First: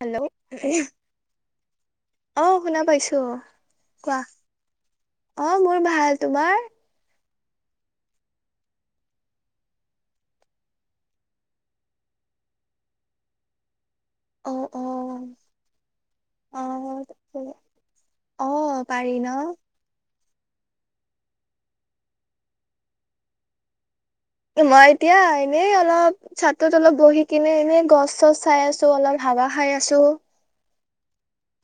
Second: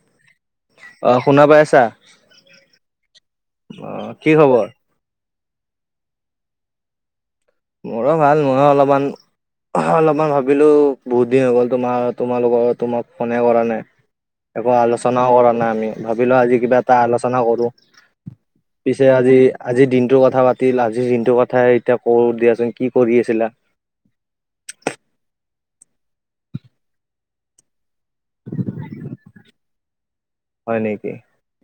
Hello আহ শুনা পাইছা আহ, শুনা পাইছো অ কোৱা কি খবৰ অ', মোৰ ভাল তোমাৰ? মোৰো ভাল মইো অলপমান অলপমান ভাবিলো বহুত দিন হৈ গ'ল তোমাৰ তোমালোকৰ তোমাক ফোনে কৰা নাই অ একো অ আলোচনাও কৰা নাই আমি, ভাবিলোঁ আজি অ কিবা এটা আলোচনা কৰোঁ। অ পিছে পাৰি ন আজি আজিৰ দিনটোৰ কথা কথা পাতিল, আজি দিনটো কথাই এতিয়া কওঁ দিয়াচোন, কি কৰি আছিলা? মই এতিয়া এনেই অলপ চাতত অলপ বহি কিনে এনেই গছ চব চাই আছোঁ, অলপ হাবা খাই আছোঁ। হয় নেকি?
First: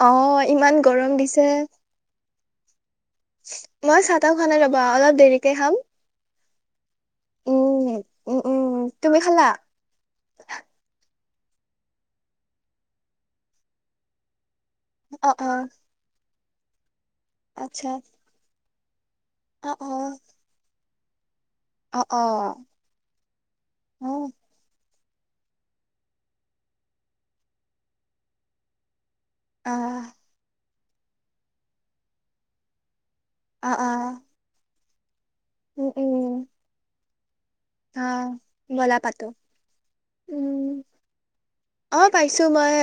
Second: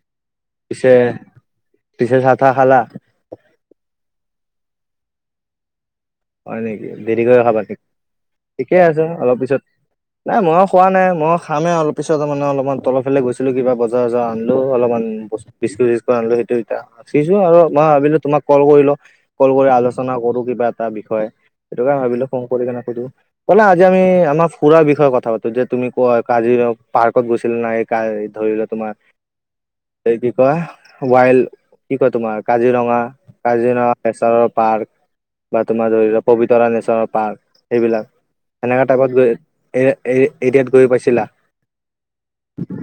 অ' ইমান পিছে গৰম দিছে, পিছে চাহ তাহ খালা মই পতাও খোৱা নাই ৰ'বা অলপ দেৰিকে খাম। হয় নেকি? দেৰি কৰি খাবা নেকি উম উম উম ঠিকে আছে তুমি অলপ খালা পিছত নাই ময়ো খোৱা নাই ময়ো খামে অলপপিছত মানে অলপমান তলফালে গৈছিলো কিবা বজাৰ চজাৰ আ হ'লেও অলপমান অ অ বস্তু চ আনিলোঁ সেইটো এ আছোঁ আৰু মই আচ্ছা ভাবিলোঁ তোমাক কল কৰিল লও। কল কৰি অ অ আলোচনা কৰো কিবা এটা বিষয় সেইটোকে অ অ ভাবিলোঁ ফোন কৰি কেনে সুধো বলা আজি আমি অ আমাৰ ফুৰা বি বিষয়ে কথা পাতো যে তুমি ক কাজিৰ পাৰ্কত গৈছিলা নাই ধৰি লোৱা আহ তোমাৰ কি কয় ৱাইল কি কয় তোমাৰ কাজিৰঙা অ কাজিৰঙা অ নেচাৰেল পাৰ্ক বা উম তোমাৰ ধৰি উম লোৱা পবিত্ৰতা নেশ্যনেল পাৰ্ক সেইবিলাক আহ সেনেকা বলা টাইপত পাতো গৈ এ উম এতিয়াত গৈ পাইছিলা অ পাইছো মই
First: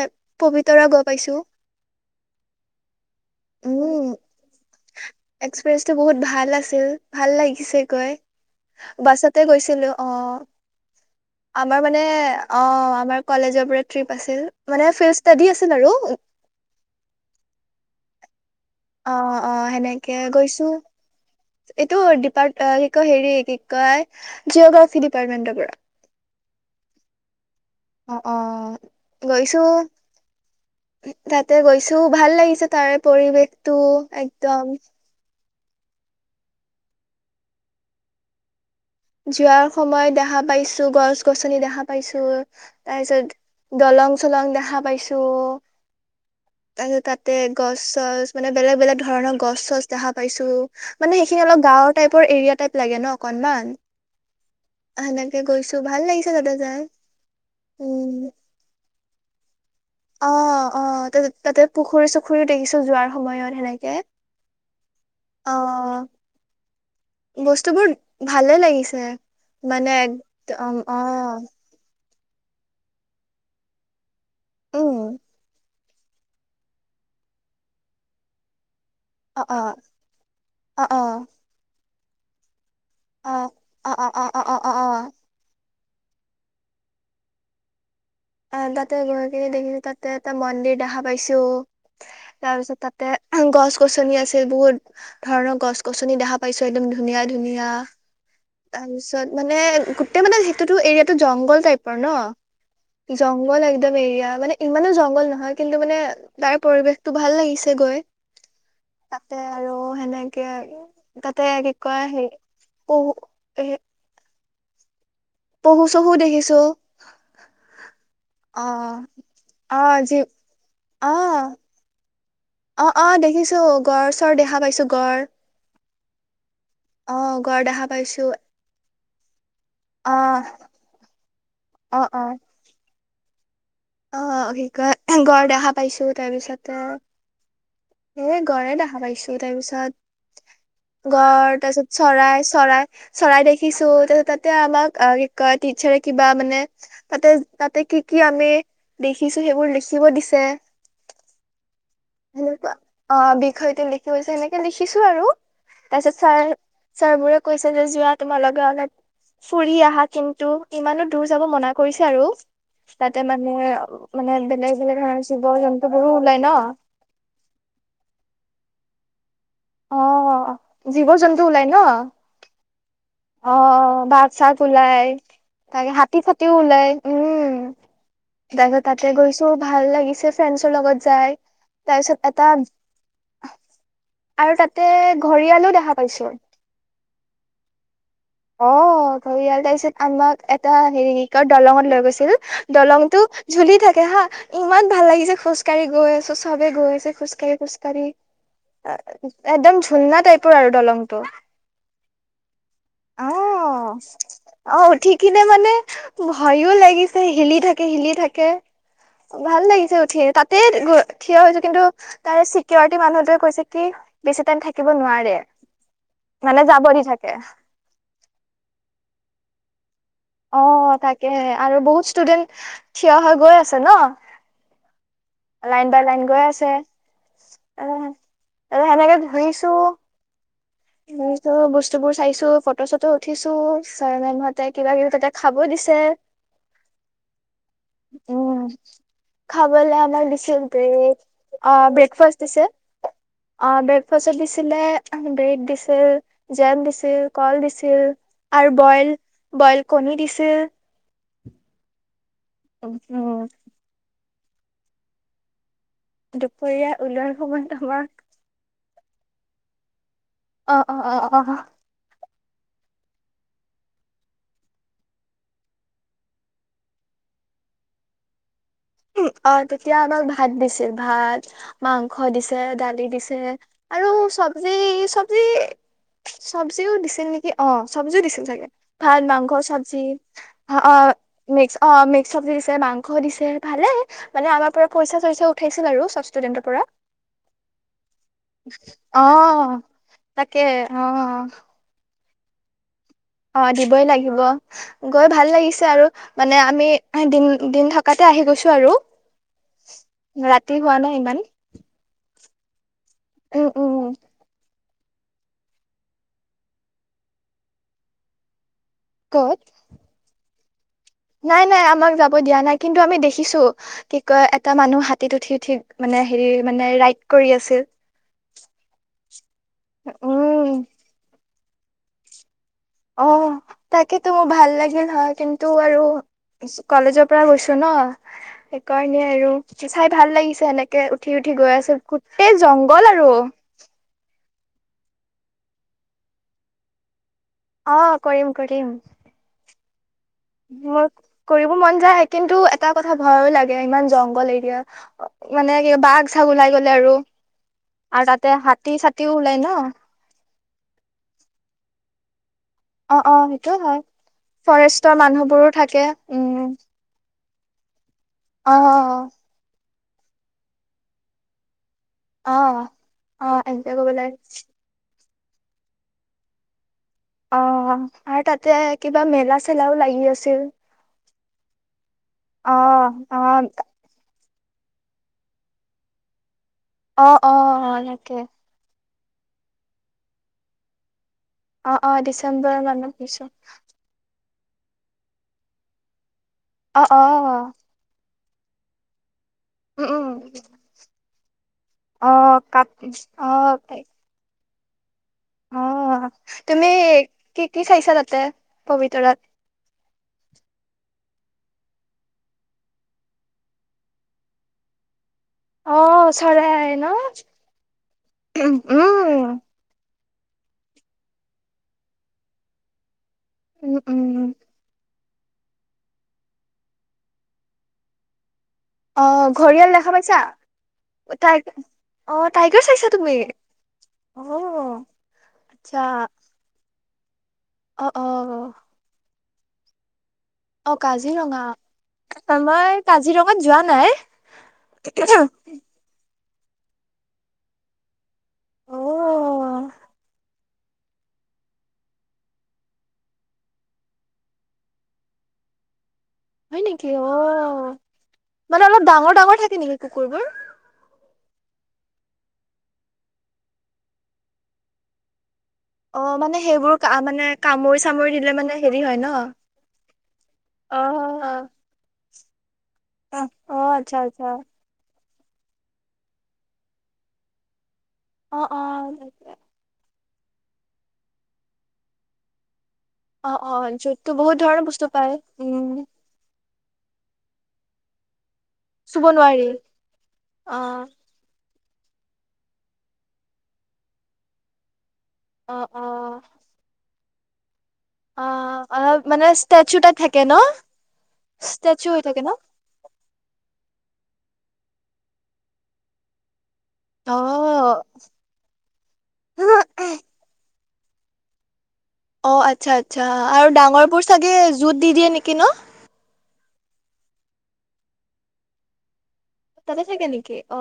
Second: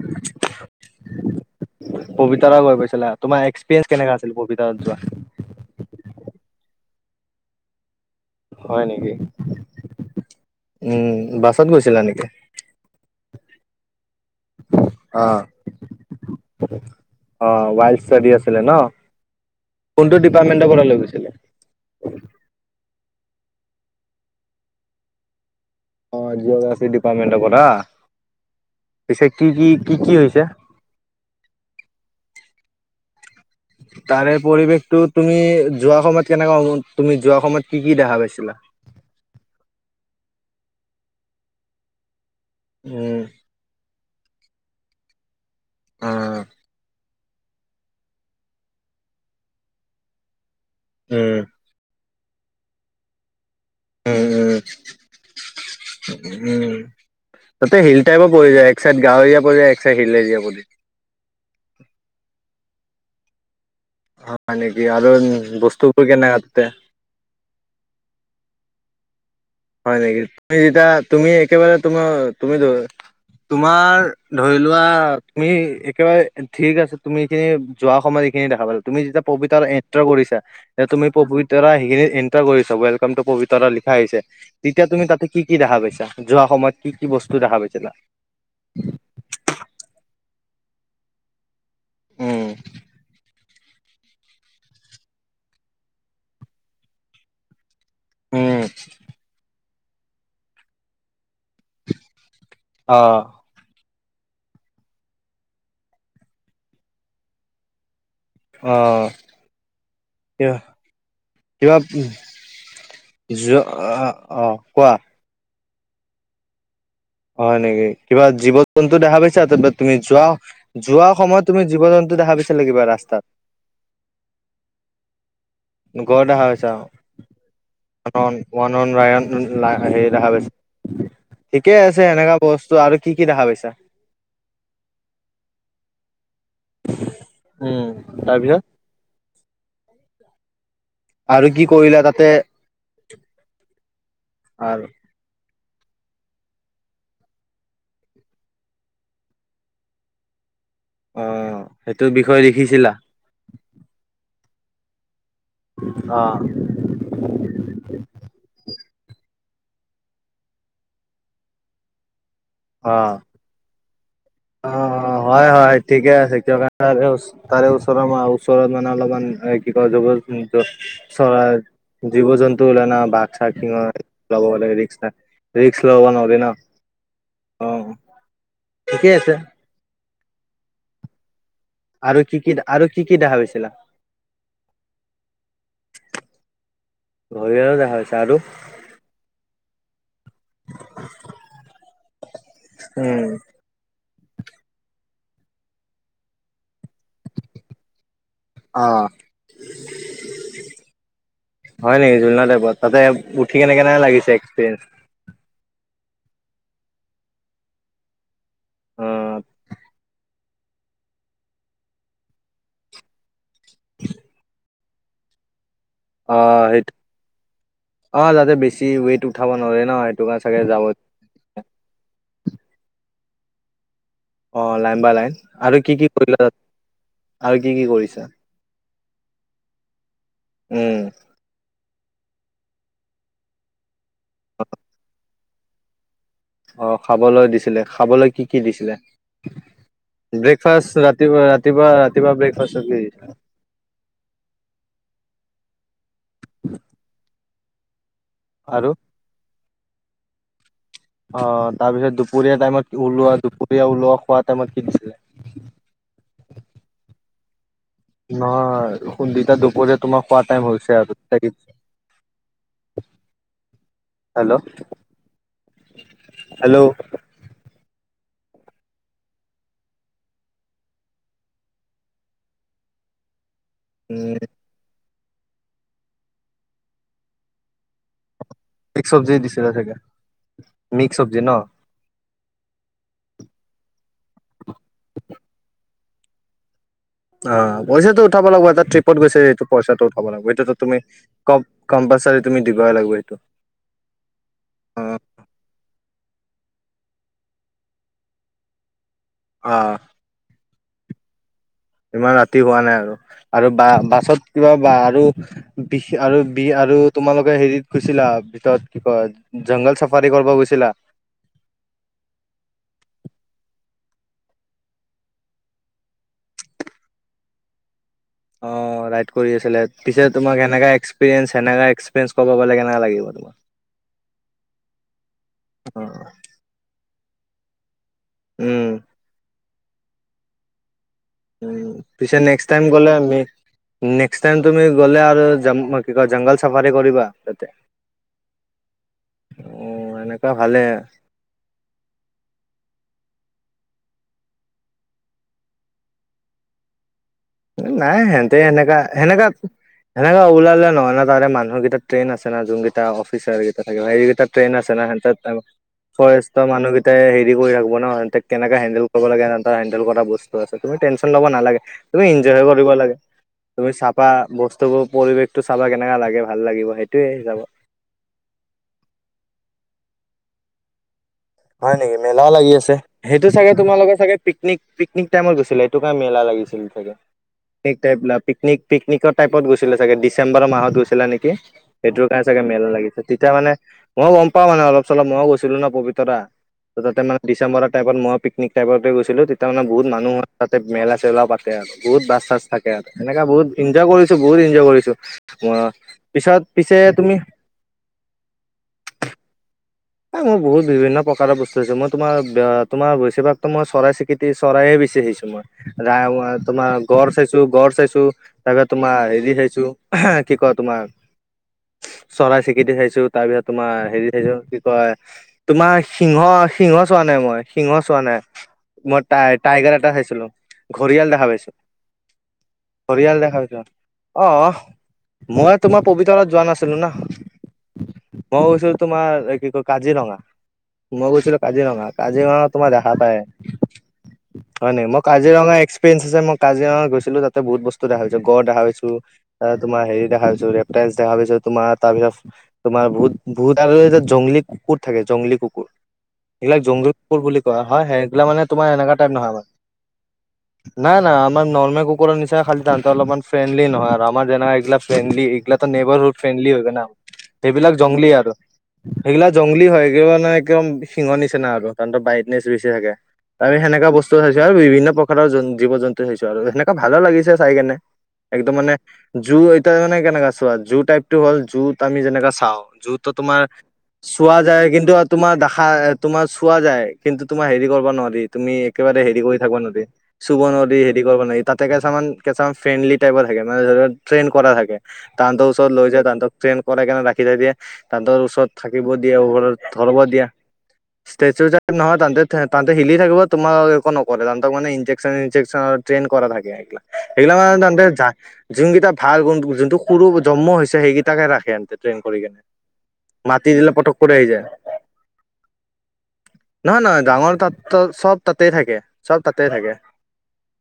পবিতৰা গৈ পাইছো পবিতাৰ গৈ পাইছিলা উম তোমাৰ এক্সপিৰিয়েঞ্চ কেনেকা আছিল এক্সপিৰিয়েঞ্চটো পবিতাৰ বহুত ভাল যোৱা আছিল ভাল লাগিছে গৈ হয় নেকি বাছতে গৈছিলো অ উম বাছত আমাৰ গৈছিলা মানে নেকি? অ আমাৰ কলেজৰ পৰা টিৰিপ আছিল মানে ফিল অ ইচটাদী আছিল আৰু অ ৱাইল্ড ষ্টাডি আছ অ অ সেনেকে ডিপাৰ্টমেন্টৰ গৈছো পৰা লৈ গৈছিলে? এইটো ডিপাৰ্ট হেৰি এক এক জিঅগ্ৰাফি ডিপ্টমেন্টৰ পৰা অ জিঅ'গ্ৰাফিক ডিপাৰ্টেণ্ট পৰা অ অ পিছে কি গৈছো কি কি কি হৈছে? তাতে গৈছো ভাল লাগিছে তাৰে পৰিৱেশ তাৰে পৰিৱেশটো তুমি যোৱাৰ সময়ত কেনেকা তুমি যোৱাৰ সময়ত কি কি দেখা পাইছিলা যোৱাৰ সময়ত দেখা পাইছো গছ গছনি দেখা পাইছো তাৰ উম পিছত দলং চলং দেখা পাইছো অ', তাৰপিছত তাত গছ চছ মানে বেলেগ বেলেগ ধৰণৰ গছ চছ দেখা পাইছো মানে উম সেইখিনি অলপ গাঁৱৰ টাইপ পৰ এৰিয়া টাইপ লাগে ন অকণমান উম ভাল লাগিছে উম তাতে উম যাই তাতে হিল টাইপো উম পৰি যায় এক চাইদ গৱীয়া পৰি যায় এক চাইড হিল অ এৰিয়া পৰি যায়। অ তা তাতে পুখুৰী চুখুৰীও দেখিছো যোৱাৰ সময়ত সেনেকে হয় নেকি আৰু বস্তুবোৰ কেনেুৱা ততে বস্তু বোৰ ভালে লাগিছে মানে হয় নেকি তুমি একদম যেতিয়া অ তুমি একেবাৰে তুমাৰ তুমি তোমাৰ ধৰি লোৱা উম তুমি একেবাৰে ঠিক আছে তুমি খিনি যোৱা সময় গোটেইখিনি দেখা পালোঁ তুমি যেতিয়া অ অ পবিতৰা এণ্টাৰ কৰিছা অ যেতিয়া তুমি অ পবিতৰা সেইখিনি এণ্টাৰ কৰিছা ৱেলকাম টো অ পবিত্ৰ অ লিখা অ হৈছে অ অ অ অ তেতিয়া অ তুমি তাতে কি কি দেখা পাইছা যোৱা সময়ত কি কি বস্তু দেখা পাইছে তা অ তাতে গৈ কিনি দেখিছো তাতে এটা মন্দিৰ দেখা পাইছো উম তাৰ পিছত তাতে গছ গছনি আছে বহুত ধৰণৰ গছ গছনি দেখা পাইছো একদম ধুনীয়া ধুনীয়া উম তাৰপিছত মানে গোটেই মানে সেইটোতো এৰিয়াতো জংল টাইপৰ ন অ জংল এক একদম এৰিয়া মানে ইমানো জংঘল নহয় কিন্তু মানে তাৰ পৰিৱেশতটো ভাল লাগিছে গৈ অ তাতে আৰু সেনেকে কিবা তাতে কি কিবা কয় হেৰি পহু যোৱা এ আহ আহ কোৱা পহু চহু দেখিছো হয় নেকি কিবা জীৱ অ জন্তু দেখা পাইছা ত অ তুমি যি যোৱা যোৱা সময়ত অ তুমি জীৱ জন্ত অ অ দেখিছো গড় চৰ দেখা পাইছো গড় গড় দেখা পাইছা? অ দেখা পাইছো ওৱান, ওৱান অ [unintelligible] দেখা পাইছ ঠিকে অ আছে অ এনেকা বস্তু আৰু কি কি দেখা পাইছা অ', কি কয় গড় দেখা পাইছোঁ, তাৰপিছতে উম এ তাৰপিছত গড় দেখা পাইছো তাৰপিছত আৰু গড় কি তাৰপিছত কৰিলা তাতে চৰাই চৰাই চৰাই দেখিছো তাৰপিছত তাতে আৰু আমাক অ কি কয় টিচাৰে কিবা মানে তাতে তাতে কি কি আমি দেখিছো সেইবোৰ লিখিব দিছে। অ সেইটো বিষয়ে সেনেকুৱা লিখিছিল অ বিষয়টো লিখি গৈছে সেনেকে লিখিছো আৰু। তাছত অ ছাৰ ছাৰবোৰে কৈছে যে যোৱা তোমালগে অলপ ফুৰি আহা কিন্তু ইমানো দূৰ যাব মনা কৰিছে আৰু। তাতে মানে মানে বে অ অ হয় হয় ঠিকে আছে কিয় কাৰণে তাৰে তাৰে ওচৰত ওচৰত মানে অলপমান এই কি কয় অ [unintelligible] জীৱ জন্তু চৰাই, ওলাই ন জীৱ, জন্তু ওলাই না বাঘ অ বাঘ চাগ [unintelligible] ওলাই ৰিক্স তাকে ল'ব হাতী নোৱাৰি ন' অ'। তাই ঠিকে তাতে আছে গৈছো ভাল লাগিছে ফ্ৰেণ্ডছৰ লগত যাই। তাৰপিছত আৰু কি এটা কি আৰু কি কি দেখা পাইছিলা? আৰু তাতে ঘৰিয়ালো দেখা পাইছো। ঘৰিয়ালো দেখা পাইছা আৰু অ ঘৰিয়াল তাছত আমাক এটা হেৰি কৰ দলঙত লৈ গৈছিল উম দলংতটো জুলি থাকে হা। ইমান ভাল লাগিছে খোজকাঢ়ি গৈ আছো চবে গৈ আছে খোজ কাঢ়ি খোজ কাঢ়ি। অ একদম ঝুলনা টাইপৰ আৰু দলংটো। হয় নেকি জুলনা টাইপত তাতে অ উঠি কেনে কেনে লাগিছে অ এক্সপিৰিয়েঞ্চ উঠিকিনে মানে ভয়ো লাগিছে হিলি থাকে হিলি থাকে অ ভাল লাগিছে উঠিয়ে তাত তেত থিয় হৈছো কিন্তু তাৰে চিকিউৰিটি মানুহটোৱে কৈছে কি বেছি টাইম থাক কিব নোৱাৰে অ মানে যাব সেইটো দি থাকে। অ যাতে বেছি ৱেইট উঠাব নোৱাৰে ন কাৰণে অ চাগে যাব তাকে আৰু বহুত ষ্টুডেণ্ট থিয় হৈ গৈ আছে ন। অ লাইন বাই লাইন আৰু লাইন কি বাই কি লাইন গৈ কৰিলা আছে আৰু কি কি কৰিছা? ত সেনেকে ধুইছো উম মো বস্তু বোৰ চাইছো ফটো চটো উঠিছো ছাৰ মানুহতে কিবা কিবি তাতে খাব দিছে। অ খাবলৈ দিছিলে, খাবলৈ কি কি উম দিছিলে? খাবলে আমাক দিছিল ব্ৰেকফাষ্ট ব্ৰেড ৰাতিপুৱা অ ৰাতিপুৱা ৰাতিপুৱা ব্ৰেকফাষ্ট দিছে ব্ৰেকফাষ্ট অ ব্ৰেকফাষ্টত দিছিলে ব্ৰেদ দি ছিল, জেম দিছিল, কল দিছিল আৰু বইল বইল কণী দিছিল। অ', তাৰপিছত দুপৰীয়া টাইমত ওলোৱা, উম দুপৰীয়া ওলোৱা খোৱা টাইমত কি দিছিলা? দুপৰীয়া ওলোৱাৰ সময়ত আমাক নহয় সুন্দিটা দুপৰীয়া তোমাৰ খোৱা টাইম অ হৈছে অ আৰু অ অ হেল্ল'। হেল্ল'। অ তেতিয়া আমাক ভাত দিছিল ভাত, মাংস দিছে, দালি দিছে আৰু উম চব্জি চবজি চবজিও দিছিল নেকি অ চব্জিও দিছিল মিক্স ভাল চব্জি মাংস দিছিলে চাগে চব্জি অ মিক্স চব্জি ন মিক্স অ মিক্স চব্জি দিছে মাংস দিছে ভালে মানে আমাৰ পৰা পইচা চইচা উঠাইছিল আৰু চব ষ্টুডেণ্টৰ পৰা অ পইচাটো উঠাব লাগিব এটা ট্ৰিপত অ গৈছে সটো পইচাটো উঠাব লাগিব তাকে এইটো তুমি অ কম্প কম্পালছৰি তুমি দিব লাগিবে অ দিবই লাগিব গৈ ভাল লাগিছে আৰু মানে আমি দিন দিন থকাতে আহি গৈছো আৰু আহ তে হোৱা নাই ইমান ইমান ৰাতি হোৱা নাই আৰু উম আৰু বা উম বাছত কিবা বা আৰু বিষ আৰু বি আৰু তোমালোকে হেৰিত গুছিলা ভিতৰত কি ক'ত কয় জংঘল চাফাৰী কৰিব গৈছিলা? নাই নাই আমাক যাব দিয়া নাই কিন্তু আমি দেখিছো কি কয় এটা মানুহ হাতীত উঠি উঠি মানে হেৰি মানে ৰাইদ কৰি আচিল অ ৰাইড কৰি আছিলে পিছে তোমাক উম সেনেকা এক্সপিৰিয়েঞ্চ সেনে এক্সপিৰিয়েঞ্চ কবাব লাগে অ তাকেতো মোৰ ভাল লাগিল হয় কিন্তু আৰু অ কলেজৰ পৰা গৈছো ন উম সেইকাৰণেই আৰু চাই ভাল লাগিছে এেনেকে উঠি উঠি গৈ উম আছে পিছে গোটেই নেক্সট টাইম জংঘল গ'লে আৰু আমি নেক্সট টাইম তুমি গ'লে আৰু কি কয় জংঘল চাফাৰী কৰিবা তাতে অ কৰিম কৰিম অ এনে মোৰ কৰিব মন যায় কিন্তু এটা কথা ভয় লাগে ইমান জংঘল এৰিয়া মানে কি বাঘ চাগ ওলাই গ'লে আৰু নাই আৰু তাতে সেতে হাতী সেনেকা চাতিও সেনেকা ওলাই ন সেনেকা ওলালে নহয় ন তাৰে মানুহৰ কেইটা ট্ৰেইন আছে। যুনকেইটা অ অ অফিচাৰ সেইটো সেইকিতা হয় থাকে সেইকেইটা ট্ৰেইন আছে না ফৰেষ্টৰ মানুহবোৰো থাকে উম ফৰেষ্টৰ মানুহকেইটাই হ কৰি ৰাখিব ন অ কেনেকে হেন্দেল কৰিব লাগে হেণ্ডেল কৰা বস্তু আছে তুমি টেনচন ল'ব নালাগে তুমি অ এনজয় কৰিব লাগে অ তুমি এনজয় কৰিব চাফা লাগে বস্তুবোৰ পৰিৱেশত চাবা কেনেকা লাগে ভাল লাগিব সেইটো অ আৰু তাতে কিবা মেলা চেলাও লাগি আছিল হয় নেকি মেলাও লাগি অ আছে অ সেইটো চাগে তোমাৰ লোকে চাগে পিকনিক পিকনিক টাইমত গৈছিলে এইটোকে মেলা লাগিছিল চাগে অ অ অ পিকনিক টাইপ তাকে পিকনিক পিকনিক টাইপত গৈছিলে ছাগে দিচেম্বৰ মাহ গৈছিলা নেকি অ অ সেইটোৰ কাৰণে চাগে ডিচেম্বৰ মেল মানত লাগিছে গৈছো তেতিয়া মানে মই গম পা মানে অলপ চলপ মইও গৈছিলো ন পবিতৰা অ তাতে অ মানে দিছেম্বৰ টাইমত মই [unintelligible] গৈছিলো তাৰমানে বহু উম উম মানুহ হয় তাতে মেলা চেলা পাতে আৰু বহুত অ বাছ চাছ কাপ থাকে আৰু এনেকা অ বহুত ইনজ কৰিছো বহুতন কৰিছো অ পিছত তুমি পিছে কি কি চাইছা তাতে পবিতৰাত এই মোৰ বহুত বিভিন্ন প্ৰকাৰৰ বস্তু আছে মই তোমাৰ তোমাৰ বেছিভাগ টো মই চৰাই চীকৃতি চৰাইয়ে বেচি অ চাইছোঁ চৰাই তোমাৰ ন গড় চাইছো গড় চাইছো উম তাৰপ তোমাৰ হেৰি চাইছো কি কই তোমাৰ চৰাই চিকিতি চাইছো তাৰপিছত উম তোমাৰ হেৰি উম চাইছো কয় তোমাৰ সিংহ সিংহ চোৱা নাই মই সিংহ চোৱা নাই অ মই ঘৰিয়াল টাইগাৰ দেখা এটা পাইছা চাইছিলো ঘৰিয়াল দেখা টাই পাইছো অ টাইগাৰ চাইছা তুমি অহ, অ', মই আচ্ছা তোমাৰ পবিতৰা যোৱা নাছিলো ন। অ', মই অ', কৈছিলো তোমাৰ কি কয় কাজিৰঙা অ', মই গৈছিলো কাজিৰঙা। কাজিৰঙা কাজিৰঙা তোমাৰ মই দেখা পায় কাজিৰঙাত যোৱা নাই। হয় নি, মই কাজিৰঙা এক্সপিৰিয়েন্ঞ্চ আছে ম কাজিৰঙা গৈচিলো তাতে বহুত বস্তু দেখাইচো গড় দেখা পাইছো অ', তোমাৰ হেৰি দেখা পাইছ ৰেপতাইল দেখা পাইছো তোমাৰ তাৰপিছত তোমাৰ বহুত বুত আৰু এ জংলী কুকুৰ থাকে জংলী কুকুৰ এইগিলাক হয় নেকি জংগলপুৰ বুলি কোৱা অ'। হয় হয় এইিলা মানে তোমাৰ অলপ এনেকুৱা টাইপ ডাঙৰ নহয় ডাঙৰ মান থাকে নেকি কুকুৰবোৰ? নাই নাই নৰ্মেল কুুকুৰৰ নিচা খালি তাহতে অলপমান ফ্ৰেণ্ডলি নয়হ আৰু, আমাৰ যেনেকা এগলা ফ্ৰেণ্ডলি এগলা নেবাৰহুড অ', মানে ফ্ৰেণ্ডলি হয় সেইবোৰ গৈ না, মানে সেইবিলাক কামুৰি জংলী চামুৰি দিলে আৰু। মানে হেৰি হয় ন? সেইগিলা জংলী হয় সেইিলা মানে একদম সিংহৰ নিচিনা অ', আ তৰ বাইত থাকে ত আমি অ', সেনেকা আচ্ছা বস্তু আচ্ছা চাইছো আৰু বিভিন্ন জীৱ জন্তু চাইছো আৰু। সেনেকুৱা ভালো লাগিছে চাই কেনে। অ', একদম মানে অ'। জু এতা মানে কেনেকা চোৱা জু টাইপটো হ'ল জুৰত আমি যেনেকা চাওঁ, জুৰতো অ', তোমাৰ অ', য'ততো বহুত চোৱা ধৰণৰ যায় বস্তু কিন্তু পায় তোমাৰ দেখা উম, তোমাৰ চোৱা যায় কিন্তু তোমাৰ হেৰি কৰিব নোৱাৰি তুমি একেবাৰে চুব হেৰি কৰি নোৱাৰি। থাকা নেদিয়ে চুব অ', নেদিয়ে হেৰি কৰিব নি তাতে কেছামান কেছামান ফ্ৰেণ্ডলি টাইপৰ থাকে মানে ধৰা ট্ৰেইন কৰা থাকে। তাহঁতৰ অ', ওচৰত লৈ যায় অ', তাঁহতক ট্ৰেইন কৰাই কেনে ৰাখি থই দিয়ে। তাহাঁতৰ ওচৰত অ', থাকে থাকিব অলপ দিয়ে মানে ওৰত ষ্টেচু টাইপ ধব থাকে দিয়া ন? ষ্টেচুাই ষ্টেচু নহয় হৈ থাকে ততে ন? ততে হিলি থাকিব তোমাৰ এক নকৰে তাহঁতক মানে ইনজেকশ্যন ইনজেকশ্যন ট্ৰেইন কৰা থাকে। সেইগিলা, সেইগিলা মানে যোনকেইটা অ'। যা যোনটোকেটা ভাল বন্ধু যোনটো সৰু জন্ম হৈছে। তোৰ সেইকেইটাক ৰাখে সিহঁতে ট্ৰেইন কৰি অ' কেনে আচ্ছা, আচ্ছা মাতি আৰু দিলে পটক ডাঙৰবোৰ কৰি আহি চাগে যায় জোৰত দি দিয়ে নেকি ন? নহয়, নহয় ডাঙৰ তাত চ'ব তাতেই থাকে। চ'ব তাতেই থাকে।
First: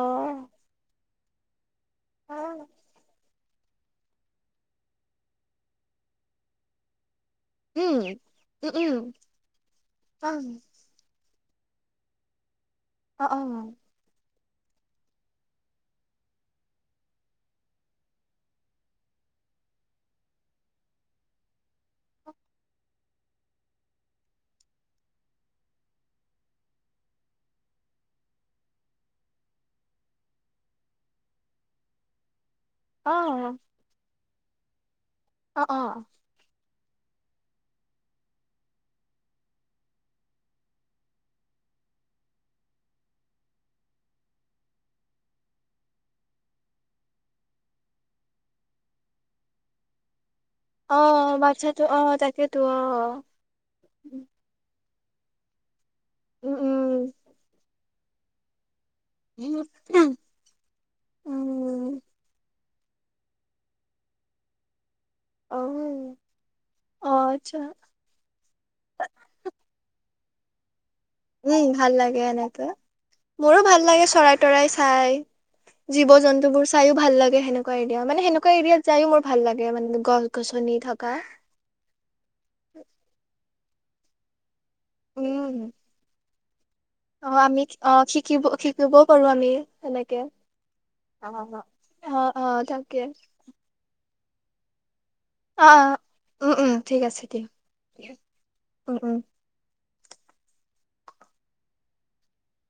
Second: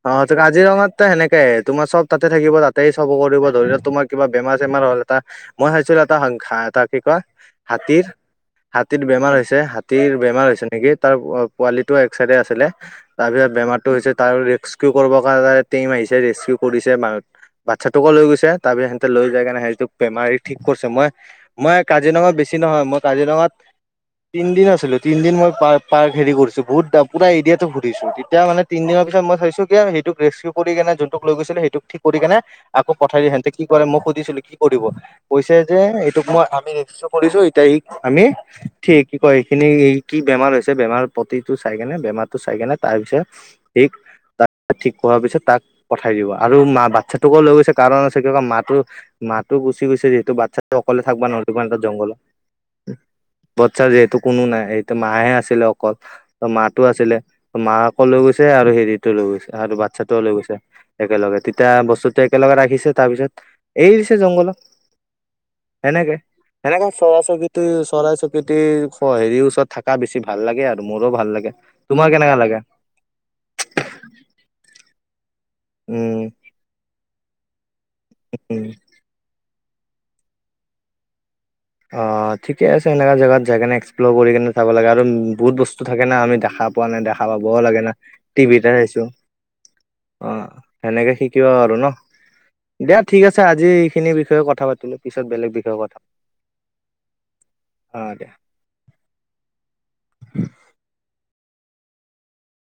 অ' তোৰ কাজিৰঙাতো সেনেকাই তোমাৰ চ'ব তাতে থাকিব। তাতে চাব কৰিব ধৰিলোৱা তোমাৰ কিবা বেমাৰ চেমাৰ হ'ল এটা মই ভাবিছিলোঁ এটা সাং হাঁহ এটা কি কয়? উম হাতীৰ উম হাতীৰ বেমাৰ হৈছে হাতীৰ উম বেমাৰ হৈছে নেকি তাৰ পোৱালি টো এক চাইডে আছিলে অ অ তাৰপিছত বেমাৰতটো হৈছে তাৰ ৰেছকিউ কৰিব কাৰণে টিম আহিছে। ৰেছকিউ কৰিছে মা বাচ্ছাটোকো লৈ গৈছে। তাৰপিছত সিহঁতে লৈ যাই কেনে সেৰিটোক বেমাৰী ঠিক কৰিছে। মই মই কাজিৰঙা বেছি চিনি নাপাওঁ, মই কাজিৰঙাত তিনদিন আছিলোঁ। তিনদিন মই পাৰ্ক পাৰ্ক হেৰি কৰিছোঁ বহুত পুৰা এৰিয়াটো ঘুৰিছোঁ। তেতিয়া মানে তিনদিনত তাৰপিছত মই চাইছোঁ কি সেইটোক ৰেছকিউ কৰি কেনে যোনটোক লৈ গৈছিল সেইটোক ঠিক কৰি কেনে আকৌ অ পঠাই দিয়ে হেনতে কি কৰে মই সুধিছিলো কি কৰিব কৈছে অ অ যে এইটোক মই আমি ৰেস্কিউ কৰিছো এতিয়া সি আমি কি কয় সেইখিনি কি বেমাৰ হৈছে বেমাৰ প্ৰতিটো চাই কেনে মাতো চাই কিনে তাৰ পিছত ঠিক ঠিক কৰাৰ পিছত তাক পঠাই দিব আৰু মা বাচ্ছাটোকো লৈ গৈছে কাৰণ আছে ক মা টো তাতো গুচি গৈছে যিহেতু বাচ্ছাটো অ অ অকলে থাকবা বাচ্ছাটো নোৱাৰিব অ জংঘলত তাকেতো অ বচ্ছাৰ যিহেতু কোনো নাই মাহে আছিলে অকল উম মা তোৰ আছিলে মাক আকৌ লৈ গৈছে আৰু হেৰিত লৈ গৈছে উম আৰু বাচ্ছা ও লৈ গৈছে একেলগে তেতিয়া উম বস্তুটো একেলগে ৰাখিছে তাৰপিছত এৰি দিছে জংঘলত। অহু অ এনেকে অ চৰাই আচ্ছা চকিটি, চৰাই চকিটি হেৰি ওচৰত থাকা বেছি ভাল লাগে আৰ উম ভাল লাগে এনেকে মোৰো ভাল লাগে চৰাই তৰাই চাই। উম জীৱ-জন্তুবোৰ চাইয়ো ভাল লাগে সেনেকুৱা এৰিয়া মানে সেনেকুৱা উম এৰিয়াত যায়ও মোৰ ভাল লাগ গে মানে গছ-গছনি থকা। অ ঠিকে আছে এনেকা জেগাত যাই কেনে এক্সপ্লৰ কৰি কেনে চাব লাগে আৰু উম বহুত বস্তু থাকে না আমি দেখা পোৱা নাই দেখা অ পাবও আমি লাগে না অ শিকিব টিভিতে চাইছো শিকিবও পাৰো আমি সেনেকে অ সেনেকে অ শিকো আৰু ন অ অ দিয়া তাকে ঠিক আছে আজি এইখিনি বিষয়ে কথা পাতিলো পিছত বেলেগ অ অ বিষয়ে কথা উম উম ঠিক আছে দিয়ক উ